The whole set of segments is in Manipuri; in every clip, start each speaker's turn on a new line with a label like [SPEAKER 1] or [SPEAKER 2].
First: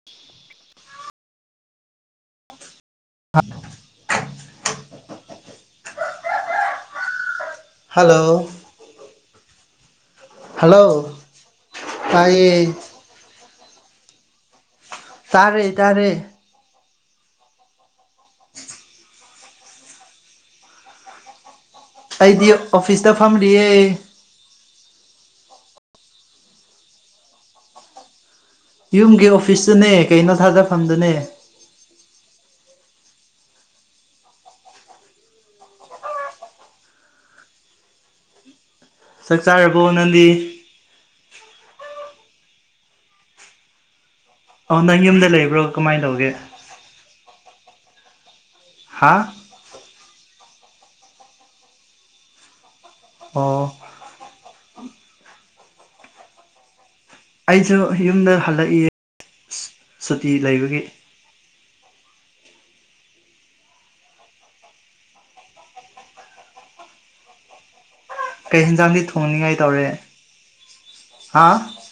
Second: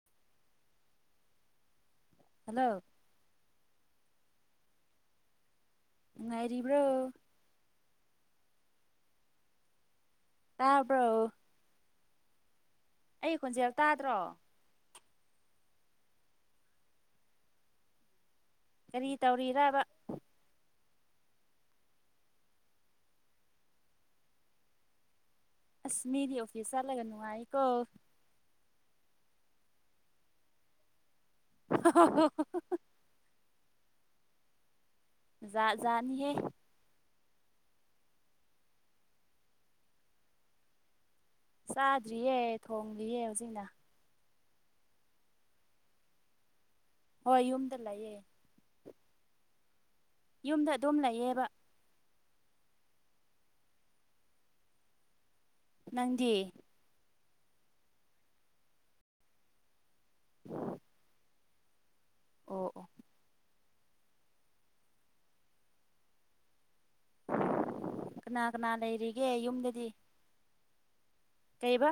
[SPEAKER 1] [inaudible]
[SPEAKER 2] ꯍꯜꯂꯣ
[SPEAKER 1] [unintelligible]
[SPEAKER 2] ꯅꯨꯉꯥꯏꯔꯤꯕ꯭ꯔꯣ
[SPEAKER 1] ꯍꯜꯂꯣ
[SPEAKER 2] ꯇꯥꯕ꯭ꯔꯣ
[SPEAKER 1] ꯍꯜꯂꯣ ꯇꯥꯏꯌꯦ
[SPEAKER 2] ꯑꯩ ꯈꯣꯟꯖꯦꯜ ꯇꯥꯗ꯭ꯔꯣ
[SPEAKER 1] ꯇꯥꯔꯦ ꯇꯥꯔꯦ
[SPEAKER 2] ꯀꯔꯤ ꯇꯧꯔꯤꯔꯕ
[SPEAKER 1] ꯑꯩꯗꯤ ꯑꯣꯐꯤꯁꯇ ꯐꯝꯔꯤꯌꯦ
[SPEAKER 2] ꯑꯁ ꯃꯤꯗꯤ ꯑꯣꯐꯤꯁ ꯆꯠꯂꯒ ꯅꯨꯡꯉꯥꯏꯀꯣ
[SPEAKER 1] ꯌꯨꯝꯒꯤ ꯑꯣꯐꯤꯁꯇꯨꯅꯦ ꯀꯩꯅꯣ ꯊꯥꯗꯐꯝꯗꯨꯅꯦ
[SPEAKER 2] [unintelligible] ꯖꯥꯠ ꯖꯥꯠ ꯅꯤꯍꯦ
[SPEAKER 1] ꯆꯥꯛ ꯆꯥꯔꯕꯣ ꯅꯪꯗꯤ
[SPEAKER 2] ꯆꯥꯗ꯭ꯔꯤꯌꯦ ꯊꯣꯂꯤꯌꯦ ꯍꯧꯖꯤꯛꯅ
[SPEAKER 1] ꯑꯣ ꯅꯪ ꯌꯨꯝꯗ ꯂꯩꯕ꯭ꯔꯣ ꯀꯃꯥꯏꯅ ꯇꯧꯒꯦ
[SPEAKER 2] ꯍꯣꯏ ꯌꯨꯝꯗ ꯂꯩꯌꯦ
[SPEAKER 1] ꯍꯥꯥ
[SPEAKER 2] ꯌꯨꯝꯗ ꯑꯗꯨꯝ ꯂꯩꯌꯦꯕ
[SPEAKER 1] ꯑꯣ
[SPEAKER 2] ꯅꯪꯗꯤ
[SPEAKER 1] ꯑꯩꯁꯨ ꯌꯨꯝꯗ ꯍꯜꯂꯛꯏ ꯁꯨꯇꯤ ꯂꯩꯕꯒꯤ
[SPEAKER 2] ꯑꯣ ꯑꯣ ꯀꯅꯥ
[SPEAKER 1] ꯀꯩ
[SPEAKER 2] ꯀꯅꯥ
[SPEAKER 1] ꯌꯦꯟꯖꯥꯡꯗꯤ
[SPEAKER 2] ꯂꯩꯔꯤꯒꯦ
[SPEAKER 1] ꯊꯣꯡꯅꯤꯡꯉꯥꯏ ꯇꯧꯔꯦ
[SPEAKER 2] ꯌꯨꯝꯗꯗꯤ
[SPEAKER 1] ꯍꯥ
[SPEAKER 2] ꯀꯩꯕ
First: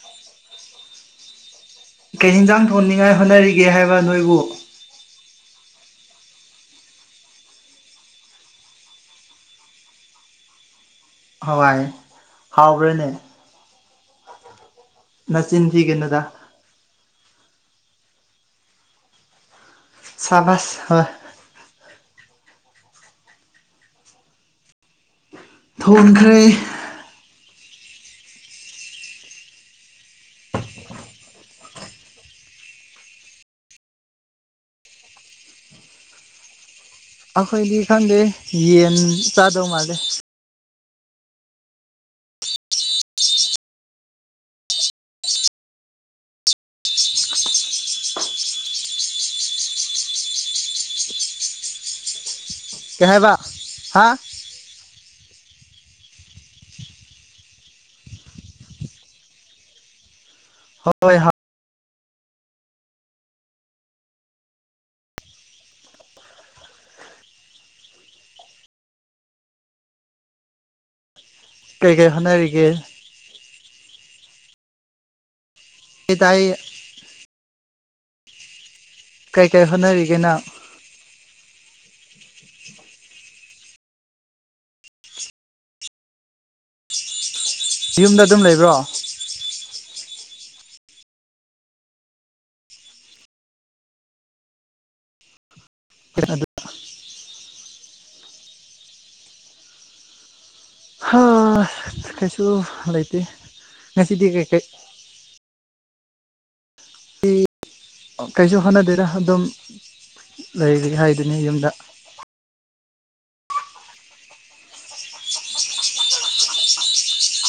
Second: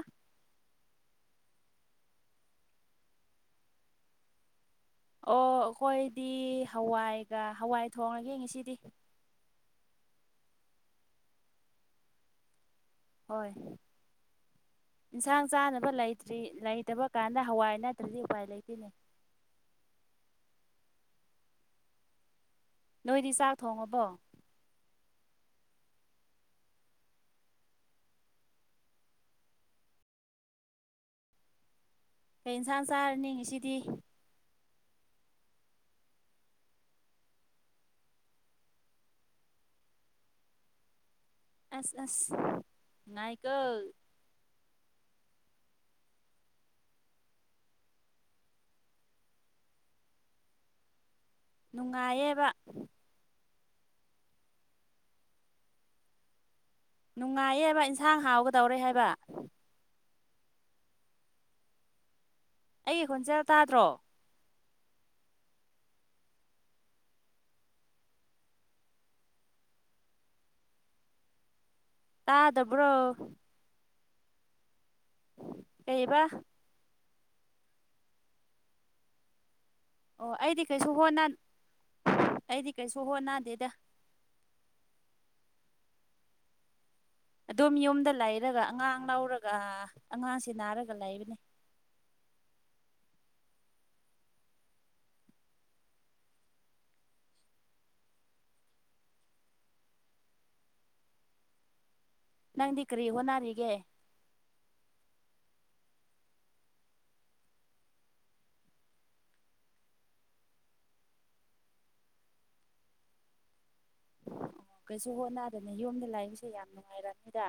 [SPEAKER 1] ꯀꯩ ꯍꯤꯟꯖꯥꯡ ꯊꯣꯡꯅꯤꯡꯉꯥꯏ ꯍꯣꯠꯅꯔꯤꯒꯦ ꯍꯥꯏꯕ ꯅꯣꯏꯕꯨ
[SPEAKER 2] ꯑꯣ ꯑꯈꯣꯏꯗꯤ ꯍꯋꯥꯏꯒ ꯍꯋꯥꯏ ꯊꯣꯡꯔ ꯒꯦ ꯉꯁꯤꯗꯤ
[SPEAKER 1] ꯍꯋꯥꯏ ꯍꯥꯎꯕ꯭ꯔꯥꯅꯦ
[SPEAKER 2] ꯍꯣꯏ ꯏꯟꯁꯥꯡ
[SPEAKER 1] ꯅꯆꯤꯟ
[SPEAKER 2] ꯆꯥꯅꯕ
[SPEAKER 1] ꯊꯤꯒꯅꯨꯗ
[SPEAKER 2] ꯂꯩꯇ꯭ꯔꯤ ꯂꯩꯇꯕ ꯀꯥꯟꯗ ꯍꯋꯥꯏ ꯅꯠꯇ꯭ꯔꯗꯤ ꯎꯄꯥꯏ ꯂꯩꯇ‌ꯦꯅꯦ
[SPEAKER 1] ꯆꯕꯁ ꯍꫭꯏ
[SPEAKER 2] ꯅꯣꯏꯗꯤ ꯆꯥꯛ ꯊꯣꯡꯉꯕꯣ
[SPEAKER 1] ꯊꯣꯡꯈ꯭ꯔ‌ꯦ
[SPEAKER 2] ꯀꯩ ꯏꯟꯁꯥꯡ ꯆꯥꯔꯅꯤ ꯉꯁꯤꯗꯤ
[SPEAKER 1] ꯑꯩꯈꯣꯏꯗꯤ ꯈꯪꯗꯦ ꯌꯦꯟ ꯆꯥꯗꯧ ꯃꯥꯜꯂꯦ
[SPEAKER 2] ꯑꯁ ꯑꯁ ꯅꯨꯉꯥꯏꯀꯣ ꯅꯨꯡꯉꯥꯏꯌꯦꯕ
[SPEAKER 1] ꯀꯩ ꯍꯥꯏꯕ ꯍꯥ
[SPEAKER 2] ꯅꯨꯡꯉꯥꯏꯌꯦ ꯍꯥꯏꯕ ꯏꯟꯁꯥꯡ ꯍꯥꯎꯒꯗꯧꯔꯦ ꯍꯥꯏꯕ
[SPEAKER 1] ꯍꯣꯏ ꯍꯣꯏ [unintelligible]
[SPEAKER 2] ꯑꯩꯒꯤ ꯈꯣꯟꯖꯦꯜ ꯇꯥꯗ꯭ꯔꯣ
[SPEAKER 1] ꯀꯩꯀꯩ ꯍꯣꯠꯅꯔꯤꯒꯦ
[SPEAKER 2] ꯇꯥꯗꯕ꯭ꯔꯣ ꯀꯩꯏꯕ
[SPEAKER 1] ꯇꯥꯏ ꯀꯩꯀꯩ ꯍꫭꯠꯔꯤ
[SPEAKER 2] ꯑꯣ ꯑꯩꯗꯤ ꯀꯩꯁꯨ ꯍꯣꯟꯅ ꯑꯩꯗꯤ ꯀꯩꯁꯨ ꯍꯣꯟꯅꯗꯦꯗ ꯑꯗꯨꯝ ꯌꯨꯝꯗ
[SPEAKER 1] ꯑꯗꯨꯝ
[SPEAKER 2] ꯂꯩꯔꯒ
[SPEAKER 1] ꯂꯩꯕ꯭ꯔꯣ
[SPEAKER 2] ꯑꯉꯥꯡ ꯂꯧꯔꯒ ꯑꯉꯥꯡꯁꯤ ꯅꯥꯔꯒ ꯂꯩꯕꯅꯦ
[SPEAKER 1] ꯍ ꯑꯗꯨ [unintelligible] ꯑꯥ ꯀꯩꯁꯨ
[SPEAKER 2] ꯅꯪꯗꯤ ꯀꯔꯤ
[SPEAKER 1] ꯂꯩꯇꯦ
[SPEAKER 2] ꯍꯣꯠꯅꯔꯤꯒꯦ
[SPEAKER 1] ꯉꯁꯤꯗꯤ ꯀꯩꯀꯩ ꯑꯩ ꯀꯩꯁꯨ ꯍꯣꯠꯅꯗ‌ꯦꯗꯥ ꯑꯗꯨꯝ ꯂꯩꯔꯤ ꯍꯥꯏꯗꯨꯅꯤ ꯌꯨꯝꯗ
[SPEAKER 2] ꯀꯩꯁꯨ ꯍꯣꯠꯅꯗꯅ ꯌꯨꯝꯗ ꯂꯥꯛꯏꯕꯁꯦ ꯌꯥꯝ ꯅꯨꯡꯉꯥꯏꯔꯅꯤꯗ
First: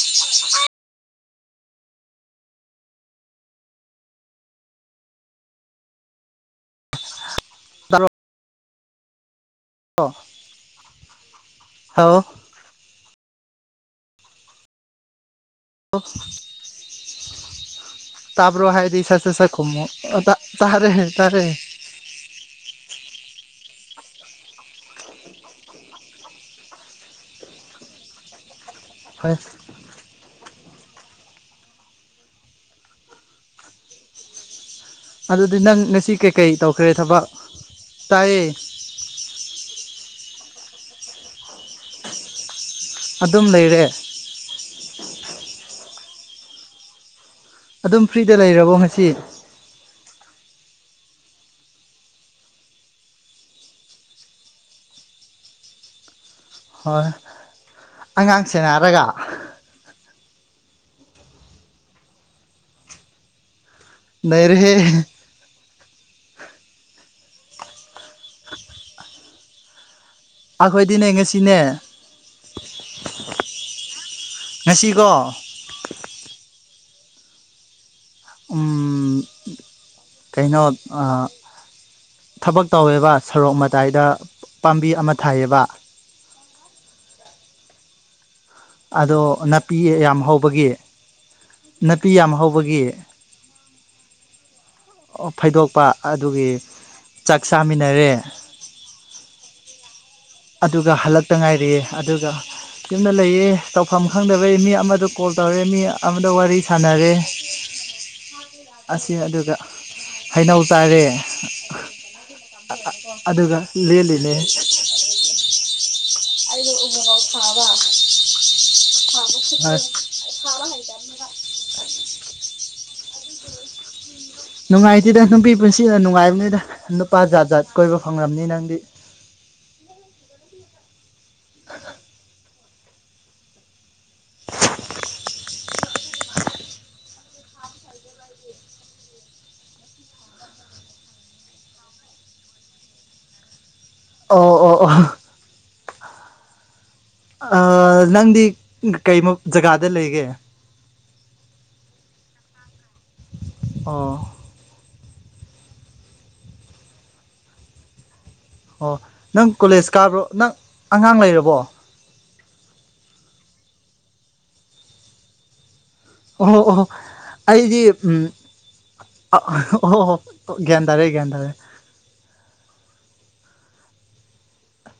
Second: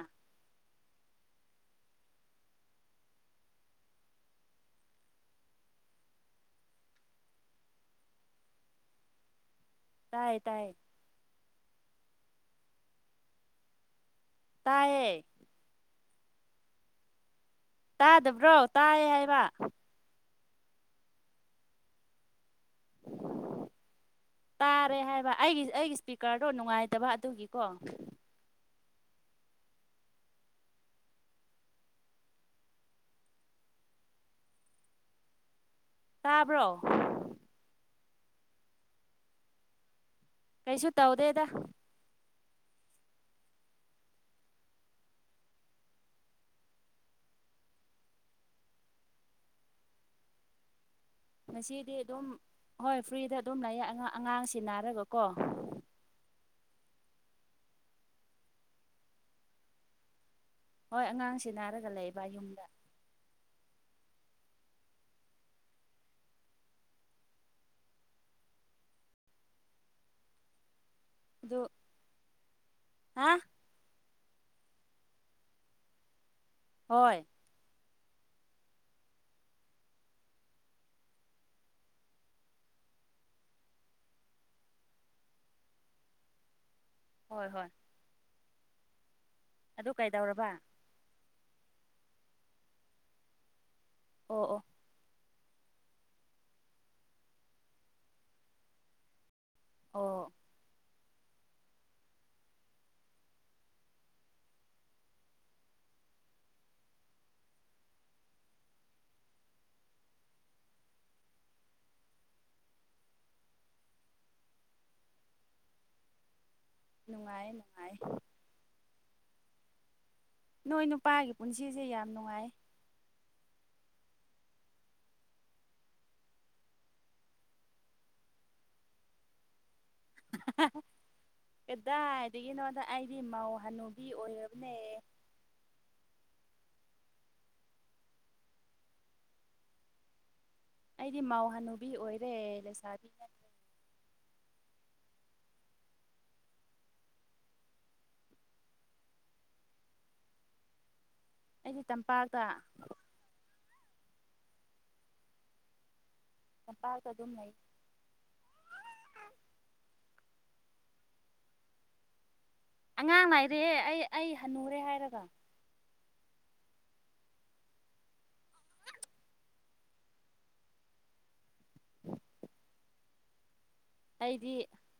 [SPEAKER 1] ꯇꯥꯕ꯭ꯔꯣ
[SPEAKER 2] ꯇꯥꯏꯌꯦ ꯇꯥꯏꯌꯦ
[SPEAKER 1] ꯍꯜꯂꫭ
[SPEAKER 2] ꯇꯥꯏꯌꯦ
[SPEAKER 1] ꯑꯣꯐ [unintelligible]
[SPEAKER 2] ꯇꯥꯗꯕ꯭ꯔꯣ
[SPEAKER 1] ꯇꯥꯕ꯭ꯔꯣ ꯍꯥꯏꯗꯤ
[SPEAKER 2] ꯇꯥꯏ
[SPEAKER 1] ꯁ ꯁ
[SPEAKER 2] ꯍꯥꯏꯕ
[SPEAKER 1] ꯁꯠ ꯈꯨꯝꯃꫭ ꯇꯥꯔꯦ ꯇꯥꯔꯦ
[SPEAKER 2] ꯎ [unintelligible] ꯇꯥꯔꯦ ꯍꯥꯏꯕ ꯑꯩꯒꯤ ꯑꯩꯒꯤ ꯏꯁꯄꯤꯀꯔꯗꯣ ꯅꯨꯡꯉꯥꯏꯇꯕ ꯑꯗꯨꯒꯤꯀꯣ
[SPEAKER 1] ꯍꫭꯏ ꯑꯗꯨꯗꯤ ꯅꯪ ꯉꯁꯤ ꯀꯩꯀꯩ
[SPEAKER 2] ꯇꯥꯕ꯭ꯔꯣ
[SPEAKER 1] ꯇꯧꯈ꯭ꯔꯦ ꯊꯕꯛ ꯇꯥꯏꯌꯦ
[SPEAKER 2] ꯀꯩꯁꯨ ꯇꯧꯗꯦꯗ
[SPEAKER 1] ꯑꯗꯨꯝ ꯂꯩꯔꯦ ꯑꯗꯨꯝ ꯐ꯭ꯔꯤꯗ ꯂꯩꯔꯕꯣ ꯉꯁꯤ
[SPEAKER 2] ꯉꯁꯤꯗꯤ ꯑꯗꯨꯝ ꯍꯣꯏ ꯐ꯭ꯔꯤꯗ ꯑꯗꯨꯝ ꯂꯩꯌꯦꯏ ꯑꯥꯡ ꯑꯉꯥꯡ ꯁ‌ꯦꯟꯅꯥꯔꯒꯀꯣ
[SPEAKER 1] ꯍꯣꯏ ꯑꯉꯥꯡ ꯁꯦꯅꯔꯒ
[SPEAKER 2] ꯍꯣꯏ ꯑꯉꯥꯡ ꯁ‌ꯦꯟꯅꯥꯔꯒ ꯂꯩꯕ ꯌꯨꯝꯗ
[SPEAKER 1] ꯅꯩꯔ‌ꯦꯍꯦ ꯑꯩꯈꯣꯏꯗꯤꯅꯦ ꯉꯁꯤꯅꯦ
[SPEAKER 2] ꯑꯗꯨ ꯍꯥ
[SPEAKER 1] ꯉꯁꯤꯀꯣ
[SPEAKER 2] ꯍꯣꯏ
[SPEAKER 1] ꯎꯝ ꯀꯩꯅꯣ ꯑꯥ ꯊꯕꯛ ꯇꯧꯋꯦꯕ ꯁꯣꯔꯣꯛ ꯃꯇꯥꯏꯗ ꯄꯥꯝꯕꯤ ꯑꯃ ꯊꯥꯏꯌꯦꯕ
[SPEAKER 2] ꯍꯣꯏ ꯍꯣꯏ
[SPEAKER 1] ꯑꯗꯣ ꯅꯥꯄꯤ
[SPEAKER 2] ꯑꯗꯨ
[SPEAKER 1] ꯌꯥꯝ
[SPEAKER 2] ꯀꯩꯗꯧꯔꯕ
[SPEAKER 1] ꯍꯧꯕꯒꯤ ꯅꯥꯄꯤ ꯌꯥꯝ ꯍꯧꯕꯒꯤ
[SPEAKER 2] ꯑꯣ ꯑꯣ
[SPEAKER 1] ꯑꫭꯐꯩꯗꯣꯛꯄ ꯑꯗꯨꯒꯤ ꯆꯥꯛ ꯆꯥꯃꯤꯟꯅꯔꯦ
[SPEAKER 2] ꯑꯣ
[SPEAKER 1] ꯑꯗꯨꯒ ꯍꯜꯂꯛꯇ ꯉꯥꯏꯔꯤꯌ‌ꯦ ꯑꯗꯨꯒ ꯌꯨꯝꯗ ꯂꯩꯌꯦ ꯇꯧꯐꯝ ꯈꯪꯗꯕꯩ ꯃꯤ ꯑꯃꯗ ꯀꯣꯜ ꯇꯧꯔꯦ ꯃꯤ ꯑꯃꯗ ꯋꯥꯔꯤ ꯁꯥꯟꯅꯔꯦ ꯑꯁꯤ ꯑꯗꯨꯒ ꯍꯩꯅꯧ ꯆꯥꯔꯦ [unintelligible] ꯑꯗꯨꯒ [unintelligible]
[SPEAKER 2] ꯅꯨꯡꯉꯥꯏ ꯅꯨꯡꯉꯥꯏ
[SPEAKER 1] [unintelligible] [unintelligible]
[SPEAKER 2] ꯅꯣꯏ ꯅꯨꯄꯥꯒꯤ ꯄꯨꯟꯁꯤꯁꯦ ꯌꯥꯝ ꯅꯨꯡꯉꯥꯏ
[SPEAKER 1] ꯅꯨꯡꯉꯥꯏꯇꯤꯗ ꯅꯨꯄꯤ ꯄꯨꯟꯁꯤꯅ ꯅꯨꯡꯉꯥꯏꯕꯅꯤꯗ ꯅꯨꯄꯥ ꯖꯥꯠ ꯖꯥꯠ ꯀꯣꯏꯕ ꯐꯪꯂꯝꯅꯤ ꯅꯪꯗꯤ
[SPEAKER 2] [unintelligible] ꯑꯦꯗꯥ ꯑꯗꯨꯗꯒꯤ ꯅꯣ ꯑꯩꯗꯤ ꯃꯧ ꯍꯅꯨꯕꯤ ꯑꯣꯏꯔꯕꯅꯦ ꯑꯩꯗꯤ ꯃꯧꯍꯅꯨꯕꯤ ꯑꯣꯏꯔꯦ ꯂꯩꯁꯥꯕꯤꯅꯦ
[SPEAKER 1] ꯑꯣ ꯑꯣ ꯑꯣ ꯅꯪꯗꯤ ꯀꯩꯃꯣ ꯖꯒꯥꯗ ꯂꯩꯒꯦ
[SPEAKER 2] ꯑꯩꯗꯤ ꯇꯝꯄꯥꯛꯇ
[SPEAKER 1] ꯑꯣ
[SPEAKER 2] ꯂꯝꯄꯥꯛꯇꯥ ꯑꯗꯨꯝ ꯂꯩ
[SPEAKER 1] ꯑꯣ ꯅꯪ ꯀꯣꯂꯦꯖ ꯀꯥꯕ꯭ꯔꯣ ꯅꯪ ꯑꯉꯥꯡ ꯂꯩꯔꯕꯣ
[SPEAKER 2] ꯑꯉꯥꯡ ꯂꯏꯔꯦ ꯑꯩ ꯑꯩ ꯍꯟꯅꯨꯔꯦ ꯍꯥꯏꯔꯒ
[SPEAKER 1] ꯑꯣꯍꯣ ꯑꯣꯍꯣ ꯑꯩꯗꯤ ꯑꯣ ꯍꯣ ꯒꯌꯥꯟ ꯇꯥꯔꯦ ꯒꯌꯥꯟ ꯇꯥꯔꯦ
[SPEAKER 2] ꯑꯩꯗꯤ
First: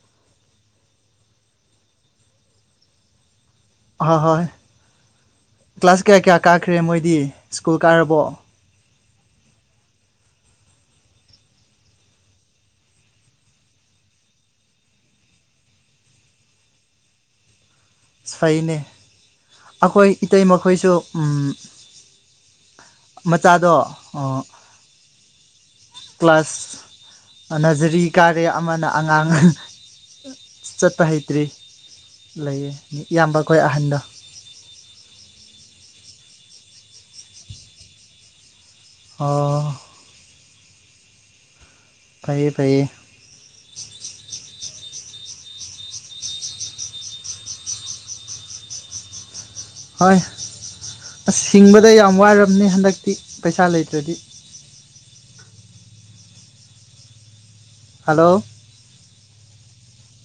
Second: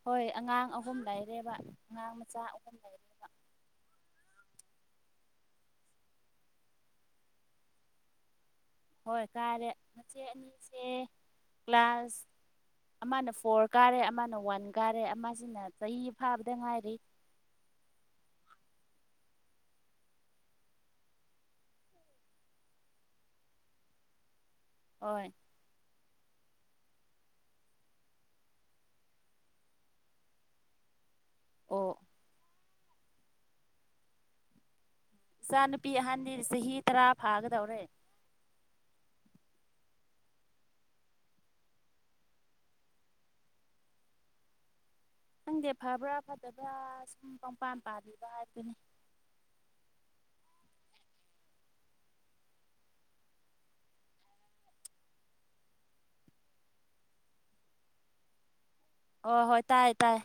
[SPEAKER 2] ꯍꯣꯏ ꯑꯉꯥꯡ ꯑꯍꯨꯝ ꯂꯩꯔꯦꯕ ꯑꯉꯥꯡ ꯃꯆꯥ ꯑꯍꯨꯝ ꯂꯩꯔꯦꯕ
[SPEAKER 1] ꯑ ꯍꯣꯏ ꯀ꯭ꯂꯥꯁ ꯀꯌꯥ ꯀꯌꯥ ꯀꯥꯈ꯭ꯔꯦ ꯃꯣꯏꯗꯤ ꯁ꯭ꯀꯨꯜ ꯀꯥꯔꯕꯣ
[SPEAKER 2] ꯍꯣꯏ ꯀꯥꯔꯦ ꯃꯆꯦ ꯑꯅꯤꯁꯦ ꯀ꯭ꯂꯥꯁ ꯑꯃꯅ ꯐꯣꯔ ꯀꯥꯔꯦ ꯑꯃꯅ ꯋꯥꯟ ꯀꯥꯔꯦ ꯑꯃꯁꯤꯅ ꯆꯍꯤ ꯐꯥꯕꯗ ꯉꯥꯏꯔꯤ
[SPEAKER 1] ꯁꯩꯅꯦ ꯑꯩꯈꯣꯏ ꯏꯇꯩ ꯃꯈꯣꯏꯁꯨ ꯃꯆꯥꯗꯣ ꯑꯣ
[SPEAKER 2] ꯑꯣꯏ
[SPEAKER 1] ꯀ꯭ꯂꯥꯁ ꯅꯔꯖꯔꯤ ꯀꯥꯔꯦ ꯑꯃꯅ ꯑꯉꯥꯡ ꯆꯠꯄ ꯍꯩꯇ꯭ꯔꯤ
[SPEAKER 2] ꯑꯣ
[SPEAKER 1] ꯂꯩꯌꯦ ꯏꯌꯥꯝꯕ ꯑꯩꯈꯣꯏ ꯑꯍꯟꯗ
[SPEAKER 2] ꯏꯆꯥꯅꯨꯄꯤ ꯑꯍꯟꯅꯤ ꯆꯍꯤ ꯇꯔꯥ ꯐꯥꯒꯗꯧꯔꯦ
[SPEAKER 1] ꯑꯣ ꯐꯩꯩꯌꯦ ꯐꯩꯌꯦ
[SPEAKER 2] ꯈꯪꯗꯦ ꯐꯕ꯭ꯔꯥ ꯐꯠꯇꯕ꯭ꯔꯥ ꯁꯨꯝ ꯀꯪꯄꯥꯟ ꯄꯥꯂꯤꯕ ꯍꯥꯏꯗꯨꯅꯤ
[SPEAKER 1] ꯍꯣꯏ ꯑꯁ ꯍꯁꯤꯡꯕꯗ ꯌꯥꯝ ꯋꯥꯔꯝꯅꯤ ꯍꯟꯗꯛꯇꯤ ꯄꯩꯁꯥ ꯂꯩꯇ꯭ꯔꯗꯤ ꯍꯂꯣ
[SPEAKER 2] ꯑꯣ ꯍꯣꯏ ꯇꯥꯏꯌꯦ ꯇꯥꯏ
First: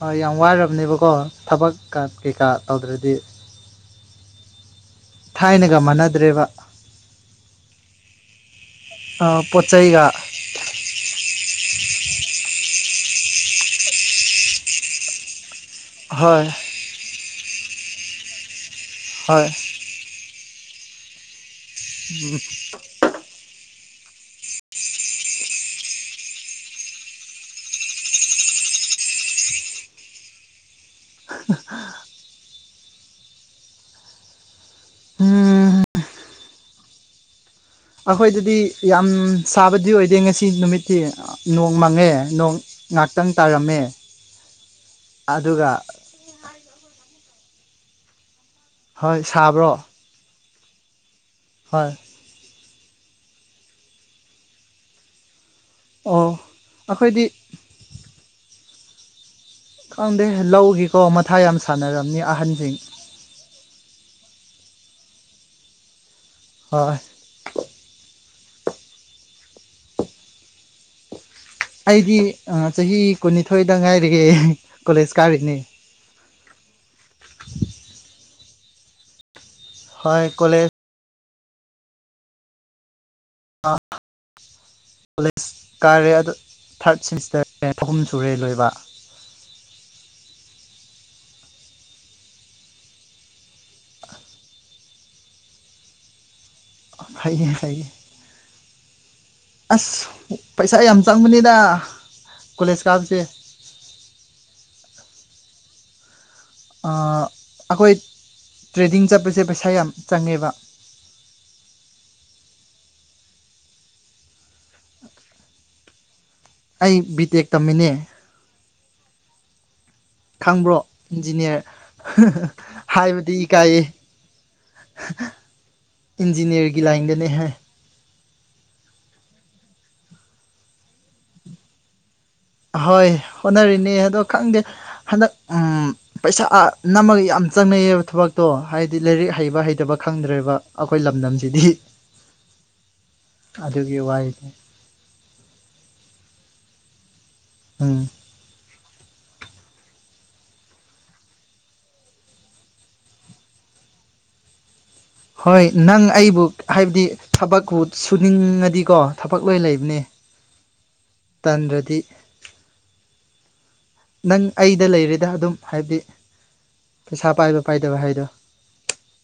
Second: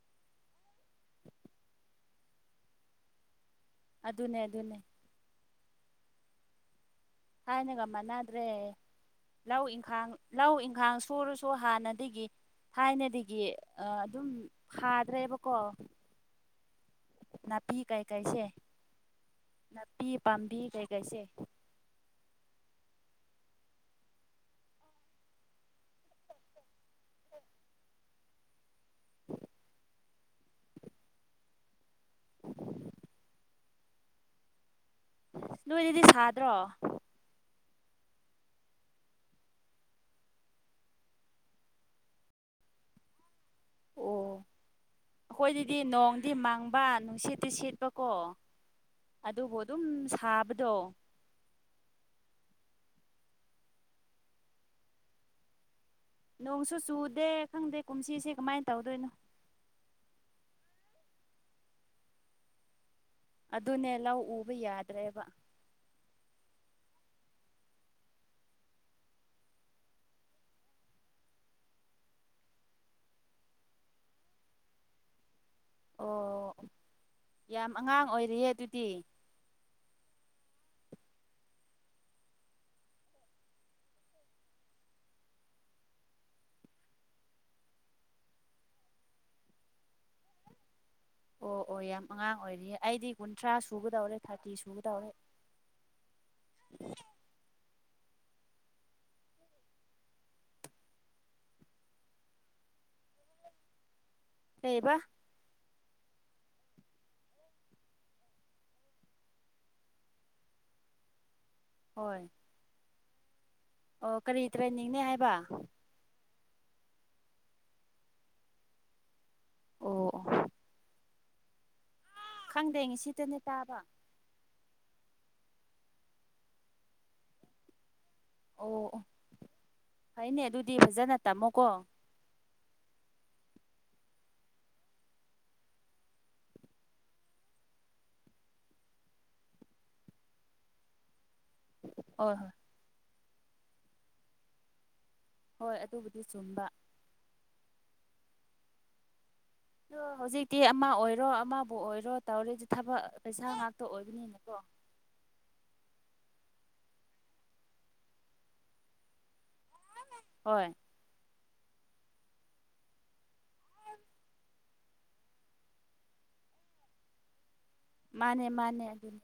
[SPEAKER 1] ꯍꯣꯏ ꯌꯥꯝ ꯋꯥꯔꯝꯅꯦꯕꯀꯣ ꯊꯕꯛ ꯀꯩꯀꯥ ꯇꯧꯗ꯭ꯔꯗꯤ
[SPEAKER 2] ꯑꯗꯨꯅꯦ ꯑꯗꯨꯅꯦ
[SPEAKER 1] ꯊꯥꯏꯅꯒ ꯃꯥꯟꯅꯗ꯭ꯔꯦꯕ
[SPEAKER 2] ꯊꯥꯏꯅꯒ ꯃꯥꯟꯅꯗ꯭ꯔꯦ ꯂꯧ
[SPEAKER 1] ꯄꯣꯠ ꯆꯩꯒ
[SPEAKER 2] ꯏꯪꯈꯥꯡ ꯂꯧ ꯏꯟꯈꯥꯡ ꯁꯨꯔꯁꯨ ꯍꯥꯟꯅꯗꯒꯤ ꯊꯥꯏꯅꯗꯒꯤ ꯑꯗꯨꯝ ꯐꯥꯗ꯭ꯔꯦꯕꯀꯣ
[SPEAKER 1] ꯍꯣꯏ
[SPEAKER 2] ꯅꯥꯄꯤ ꯀꯩ ꯀꯥꯏꯁꯦ
[SPEAKER 1] ꯍꯣꯏ
[SPEAKER 2] ꯅꯥꯄꯤ ꯄꯥꯝꯕꯤ ꯀꯩꯀꯩꯁꯦ
[SPEAKER 1] ꯎꯝ
[SPEAKER 2] [inaudible]
[SPEAKER 1] ꯎꯝ
[SPEAKER 2] ꯅꯣꯏꯗꯗꯤ ꯁꯥꯗ꯭ꯔꯣ
[SPEAKER 1] ꯑꯩꯈꯣꯏꯗꯗꯤ ꯌꯥꯝ ꯁꯥꯕꯗꯤ ꯑꯣꯏꯗꯦ ꯉꯁꯤ ꯅꯨꯃꯤꯠꯇꯤ ꯅꯣꯡ ꯃꯪꯉꯦ ꯅꯣꯡ ꯉꯍꯥꯛꯇꯪ ꯇꯥꯔꯝꯃꯦ
[SPEAKER 2] ꯑꯣ ꯑꯩꯈꯣꯏ
[SPEAKER 1] ꯑꯗꯨꯒ
[SPEAKER 2] ꯑꯗꯨꯗꯤ ꯅꯣꯡ ꯗꯤ ꯃꯪꯕ ꯅꯨꯡꯁꯦꯠꯇꯤ ꯁꯦꯠꯄꯀꯣ
[SPEAKER 1] ꯍꯣꯏ
[SPEAKER 2] ꯑꯗꯨꯕꯨ
[SPEAKER 1] ꯁꯥꯕ꯭ꯔꯣ
[SPEAKER 2] ꯑꯗꯨꯝ ꯁꯥꯕꯗꯣ
[SPEAKER 1] ꯍꯣꯏ ꯑꯣ
[SPEAKER 2] ꯅꯣꯡꯁꯨ
[SPEAKER 1] ꯑꯩꯈꯣꯏꯗꯤ
[SPEAKER 2] ꯆꯨꯗꯦ ꯈꯪꯗꯦ ꯀꯨꯝꯁꯤꯁꯦ ꯀꯃꯥꯏꯅ ꯇꯧꯗꯣꯏꯅꯣ
[SPEAKER 1] ꯈꯪꯗꯦ ꯂꯧꯒꯤꯀꯣ ꯃꯊꯥ ꯌꯥꯝ ꯁꯥꯟꯅꯔꯝꯅꯤ ꯑꯍꯟꯁꯤꯡ
[SPEAKER 2] ꯑꯗꯨꯅꯦ ꯂꯧ ꯎꯕ ꯌꯥꯗ꯭ꯔꯦꯕ
[SPEAKER 1] ꯍꯣꯏ ꯑꯩꯗꯤ ꯆꯍꯤ ꯀꯨꯟꯅꯤꯊꯣꯏꯗ ꯉꯥꯏꯔꯒꯦ ꯀꯣꯂꯦꯖ ꯀꯥꯔꯤꯅꯦ
[SPEAKER 2] ꯑꯣ ꯌꯥꯝ ꯑꯉꯥꯡ ꯑꯣꯏꯔꯤꯌꯦ ꯑꯗꯨꯗꯤ
[SPEAKER 1] ꯍꯣꯏ ꯀꯣꯂꯦꯖ ꯑꯥ ꯀꯣꯂꯦꯖ ꯀꯥꯔꯦ ꯑꯗꯨ ꯊꯥꯔꯠ ꯁꯦꯃꯤꯁꯇꯔ ꯑꯍꯨꯝ ꯁꯨꯔꯦ ꯂꯣꯏꯕ
[SPEAKER 2] ꯑꯣ ꯑꯣ ꯌꯥꯝ ꯑꯉꯥꯡ ꯑꯣꯏꯔꯤꯌꯦ ꯑꯩꯗꯤ ꯀꯨꯟꯊ꯭ꯔꯥ ꯁꯨꯒꯗꯧꯔꯦ ꯊꯥꯔꯇꯤ ꯁꯨꯒꯗꯧꯔꯦ
[SPEAKER 1] ꯍꯥꯏꯥꯏꯒꯦ ꯍꯥꯏꯥꯏꯒꯦ ꯑꯁ ꯄꯩꯁꯥ ꯌꯥꯝ ꯆꯪꯕꯅꯤꯅ ꯀꯣꯂꯦꯖ ꯀꯥꯕꯁꯦ
[SPEAKER 2] ꯂꯩꯕ
[SPEAKER 1] ꯑꯩꯈꯣꯏ ꯇ꯭ꯔꯦꯗꯤꯡ ꯆꯠꯄꯁꯦ ꯄꯩꯁꯥ ꯌꯥꯝ ꯆꯪꯉꯦꯕ
[SPEAKER 2] ꯍꯣꯏ ꯑꯣ ꯀꯔꯤ ꯇ꯭ꯔꯦꯟꯅꯤꯡꯅꯦ ꯍꯥꯏꯕ
[SPEAKER 1] ꯑꯩ ꯕꯤ ꯇꯦꯛ ꯇꯝꯃꯤꯅꯦ
[SPEAKER 2] ꯑꯣ ꯑꯣ
[SPEAKER 1] ꯈꯪꯕ꯭ꯔꯣ ꯏꯟꯖꯤꯅꯤꯌꯥꯔ
[SPEAKER 2] ꯈꯪꯗꯦ ꯉꯁꯤꯇꯅꯦ
[SPEAKER 1] ꯍꯥꯏꯕꯗꯤ
[SPEAKER 2] ꯇꯥꯕ
[SPEAKER 1] ꯏꯀꯥꯏꯌꯦ ꯏꯟꯖꯤꯅꯤꯌꯥꯔꯒꯤ ꯂꯥꯏꯟꯗꯅꯦ ꯍꯥꯏ
[SPEAKER 2] ꯑꯣ ꯑꯣ ꯐꯩꯅꯦ ꯑꯗꯨꯗꯤ ꯐꯖꯅ ꯇꯝꯃꯣꯀꯣ
[SPEAKER 1] ꯍꯣꯏ ꯍꯣꯠꯅꯔꯤꯅꯦ ꯑꯗꯣ ꯈꯪꯗꯦ ꯍꯟꯗꯛ ꯎꯝ ꯄꯩꯁꯥ ꯅꯝꯃꯒ ꯌꯥꯝ ꯆꯪꯅꯩꯌꯦꯕ ꯊꯕꯛꯇꯣ ꯍꯥꯏꯗꯤ ꯂꯥꯏꯔꯤꯛ ꯍꯩꯕ ꯍꯩꯇꯕ ꯈꯪꯗ꯭ꯔꯦꯕ ꯑꯩꯈꯣꯏ ꯂꯝꯗꯝꯁꯤꯗꯤ
[SPEAKER 2] ꯍꯣꯏ ꯍꯣꯏ
[SPEAKER 1] ꯑꯗꯨꯒꯤ ꯋꯥꯔꯤꯅꯤ
[SPEAKER 2] ꯍꯣꯏ ꯑꯗꯨꯕꯨꯗꯤ ꯆꯨꯝꯕ
[SPEAKER 1] ꯎꯝ
[SPEAKER 2] ꯑ ꯍꯧꯖꯤꯛꯇꯤ ꯑꯃ ꯑꯣꯏꯔꯣ ꯑꯃꯕꯨ ꯑꯣꯏꯔꯣ ꯇꯧꯔꯤꯗꯤ ꯊꯕꯛ ꯄꯩꯁꯥ ꯉꯥꯛꯇ ꯑꯣꯏꯕꯅꯤꯅꯀꯣ
[SPEAKER 1] ꯍꯣꯏ ꯅꯪ ꯑꯩꯕꯨ ꯍꯥꯏꯕꯗꯤ ꯊꯕꯛꯄꯨ ꯁꯨꯅꯤꯡꯉꯗꯤꯀꯣ ꯊꯕꯛ ꯂꯣꯏ ꯂꯩꯕꯅꯦ
[SPEAKER 2] ꯍꯣꯏ
[SPEAKER 1] ꯇꯟꯗ꯭ꯔꯗꯤ ꯅꯪ ꯑꯩꯗ ꯂꯩꯔꯤꯦꯗ ꯑꯗꯨꯝ ꯍꯥꯏꯕꯗꯤ ꯄꯩꯁꯥ ꯄꯥꯏꯕ ꯄꯥꯏꯗꯕ ꯍꯥꯏꯗꯣ
[SPEAKER 2] ꯃꯥꯅꯦ ꯃꯥꯅꯦ ꯑꯗꯨꯅꯤ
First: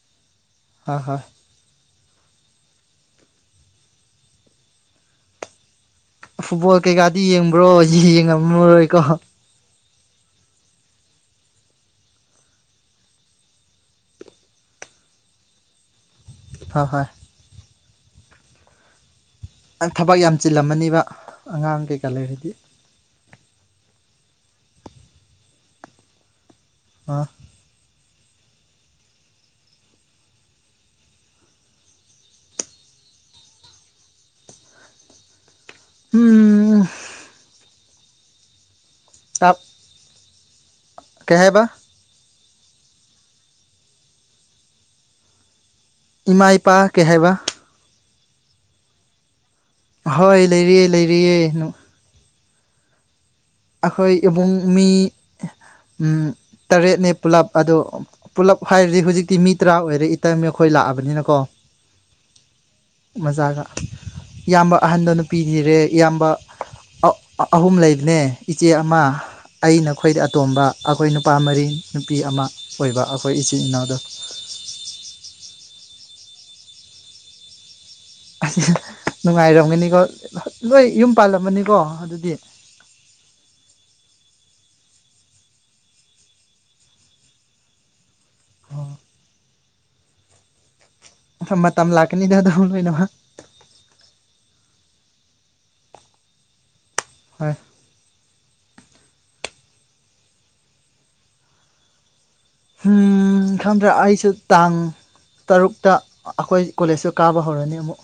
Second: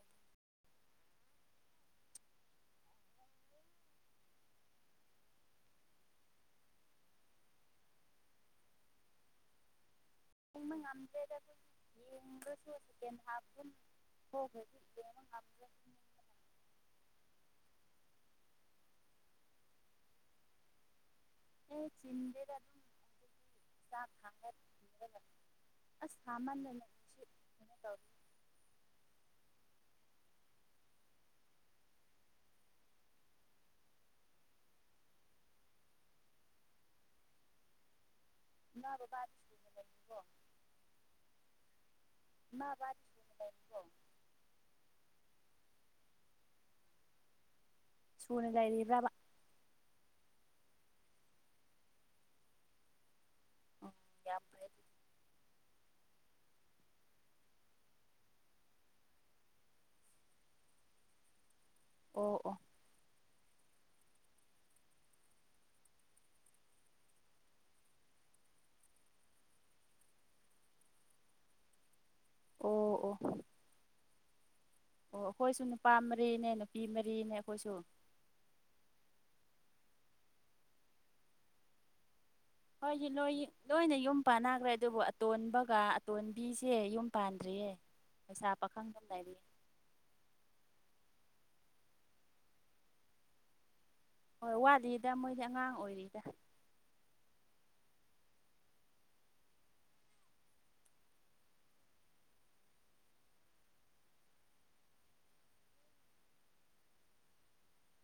[SPEAKER 1] ꯍꯣꯏ ꯍꯣꯏ ꯐꯨꯠꯕꯣꯜ ꯀꯩꯀꯥꯗꯤ ꯌꯦꯡꯕ꯭ꯔꯣ ꯍꯧ ꯌꯦꯡꯉꯝꯃꯔꯣꯏꯀꯣ
[SPEAKER 2] ꯅ ꯃ ꯉꯝꯗ꯭ꯔꯦꯗ ꯑꯗꯨ [inaudible] ꯌꯦꯦꯡꯕꯁꯨꯁꯤꯗꯦꯟ ꯍꯥꯥ ꯄꯨꯨꯝ ꯊ ꯍ꯭ꯔ ꯍꯗꯦ ꯅꯍ
[SPEAKER 1] ꯍ ꯍꯣꯏ ꯊꯕꯛ ꯌꯥꯝ ꯆꯤꯜꯂꯝꯃꯅꯤꯕ
[SPEAKER 2] ꯍ
[SPEAKER 1] ꯑꯉꯥꯡ ꯀꯩꯀꯥ ꯂꯩꯔꯗꯤ
[SPEAKER 2] ꯆꯤꯟꯗꯗ ꯑꯗꯨ [inaudible] ꯑꯁꯃꯅꯦ [inaudible]
[SPEAKER 1] ꯑꯥ ꯎꯝ ꯑꯣ
[SPEAKER 2] ꯔꯕꯕꯥ [inaudible]
[SPEAKER 1] ꯇꯞ ꯀꯩꯍ ꯍꯥꯏꯦꯕ
[SPEAKER 2] ꯃꯕꯀꯣ
[SPEAKER 1] ꯏꯃꯥ ꯏꯄꯥ ꯀꯩ ꯍꯥꯏꯕ
[SPEAKER 2] ꯁꯨꯅ ꯂꯩꯥꯏꯔꯤꯕ꯭ꯔꯕ
[SPEAKER 1] ꯍꯣꯏ ꯂꯩꯔꯤꯑ ꯂꯩꯔꯤꯑꯦ꯫
[SPEAKER 2] ꯑꯣ
[SPEAKER 1] ꯑꯩꯈꯣꯏ
[SPEAKER 2] ꯌꯥꯝ
[SPEAKER 1] ꯏꯕꯨꯡ
[SPEAKER 2] ꯐꯩ
[SPEAKER 1] ꯃꯤ ꯇꯔꯦꯠꯅꯦ ꯄꯨꯂꯞ ꯑꯗꯣ꯫ ꯄꯨꯜꯂꯞ ꯍꯥꯏꯔꯗꯤ ꯍꯧꯖꯤꯛꯇꯤ ꯃꯤ ꯇꯔꯥ ꯑꯣꯏꯔꯦ ꯏꯇꯩꯃꯈꯣꯏ ꯂꯥꯛꯑꯕꯅꯤꯅ ꯀꯣ꯫
[SPEAKER 2] ꯑꯣ ꯑꯣ꯫
[SPEAKER 1] ꯃꯖꯥꯒ꯫ ꯏꯌꯥꯝꯕ ꯑꯍꯟꯗ ꯅꯨꯄꯤ ꯊꯤꯔꯦ ꯏꯌꯥꯝꯕ ꯑꯍꯨꯝ ꯂꯩꯕꯅꯦ꯫ ꯏꯆꯦ ꯑꯃ ꯑꯩ ꯅꯈꯣꯏꯗꯩ ꯑꯇꯣꯝꯕ ꯑꯩꯈꯣꯏ ꯅꯨꯄꯥ ꯃꯔꯤ꯫ ꯅꯨꯄꯤ ꯑꯃ
[SPEAKER 2] ꯑꯣ
[SPEAKER 1] ꯑꯣꯏꯕ
[SPEAKER 2] ꯑꯣ
[SPEAKER 1] ꯑꯩꯈꯣꯏ ꯏꯆꯤꯟꯜ ꯏꯅꯥꯎꯗꯣ꯫
[SPEAKER 2] ꯑꯣ ꯑꯩꯈꯣꯏꯁꯨ ꯅꯨꯄꯥ ꯃꯔꯤꯅꯦ ꯅꯨꯄꯤ ꯃꯔꯤꯅꯦ ꯑꯩꯈꯣꯏꯁꯨ꯫
[SPEAKER 1] ꯅꯨꯡꯉꯥꯏꯔꯝꯒꯅꯤꯀꯣ ꯂꯣꯏ ꯌꯨꯝ ꯄꯥꯜꯂꯝꯃꯅꯤꯀꯣ ꯑꯗꯨꯗꯤ꯫
[SPEAKER 2] ꯍꯣꯏ ꯂꯣꯏ ꯂꯣꯏꯅ ꯌꯨꯝ ꯄꯥꯟꯅꯈ꯭ꯔꯦ ꯑꯗꯨꯕꯨ ꯑꯇꯣꯟꯕꯒ ꯑꯇꯣꯟꯕꯤꯁꯦ ꯌꯨꯝ꯫ ꯄꯥꯟꯗ꯭ꯔꯤꯌꯦ ꯂꯩꯁꯥ ꯄꯥꯈꯪꯗꯅ ꯂꯩꯔꯤꯌꯦ꯫
[SPEAKER 1] ꯃꯇꯝ ꯂꯥꯛꯀꯅꯤꯗ ꯑꯗꯨꯝ ꯂꯣꯏꯅꯃꯛ꯫
[SPEAKER 2] ꯍꯣꯏ ꯋꯥꯠꯂꯤꯗ ꯃꯣꯏꯗꯤ ꯑꯉꯥꯡ ꯑꯣꯏꯔꯤꯗ꯫
[SPEAKER 1] ꯍꯣꯏ꯫ ꯎꯝ ꯈꯪꯗ꯭ꯔꯥ ꯑꯩꯁꯨ ꯇꯥꯡ꯫ ꯇꯔꯨꯛꯇ ꯑꯩꯈꯣꯏ ꯀꯣꯂꯦꯖꯇ ꯀꯥꯕ ꯍꯧꯔꯅꯤ ꯑꯃꯨꯛ꯫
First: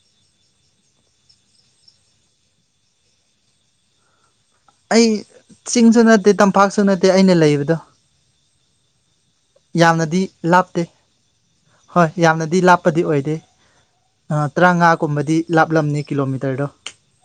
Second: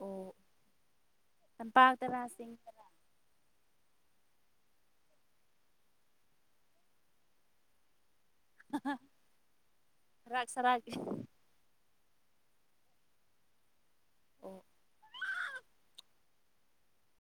[SPEAKER 2] ꯑꯣ ꯂꯝꯄꯥꯛꯇꯔꯥꯁꯤꯡ꯫
[SPEAKER 1] ꯑꯩ ꯆꯤꯡꯁꯨ ꯅꯠꯇꯦ ꯇꯝꯄꯥꯛꯁꯨ ꯅꯠꯇꯦ ꯑꯩꯅ ꯂꯩꯕꯗꯣ꯫ ꯌꯥꯝꯅꯗꯤ
[SPEAKER 2] ꯁꯔꯥꯛ
[SPEAKER 1] ꯂꯥꯞꯇꯦ꯫
[SPEAKER 2] ꯁꯔꯥꯛ
[SPEAKER 1] ꯍꯣꯏ ꯌꯥꯝꯅꯗꯤ ꯂꯥꯞꯄꯗꯤ ꯑꯣꯏꯗꯦ
[SPEAKER 2] ꯑꯣ
[SPEAKER 1] ꯇꯔꯥꯃꯉꯥꯒꯨꯝꯕꯗꯤ ꯂꯥꯞꯂꯝꯅꯤ꯫ ꯀꯤꯂꯣꯃꯤꯇꯔꯗꯣ꯫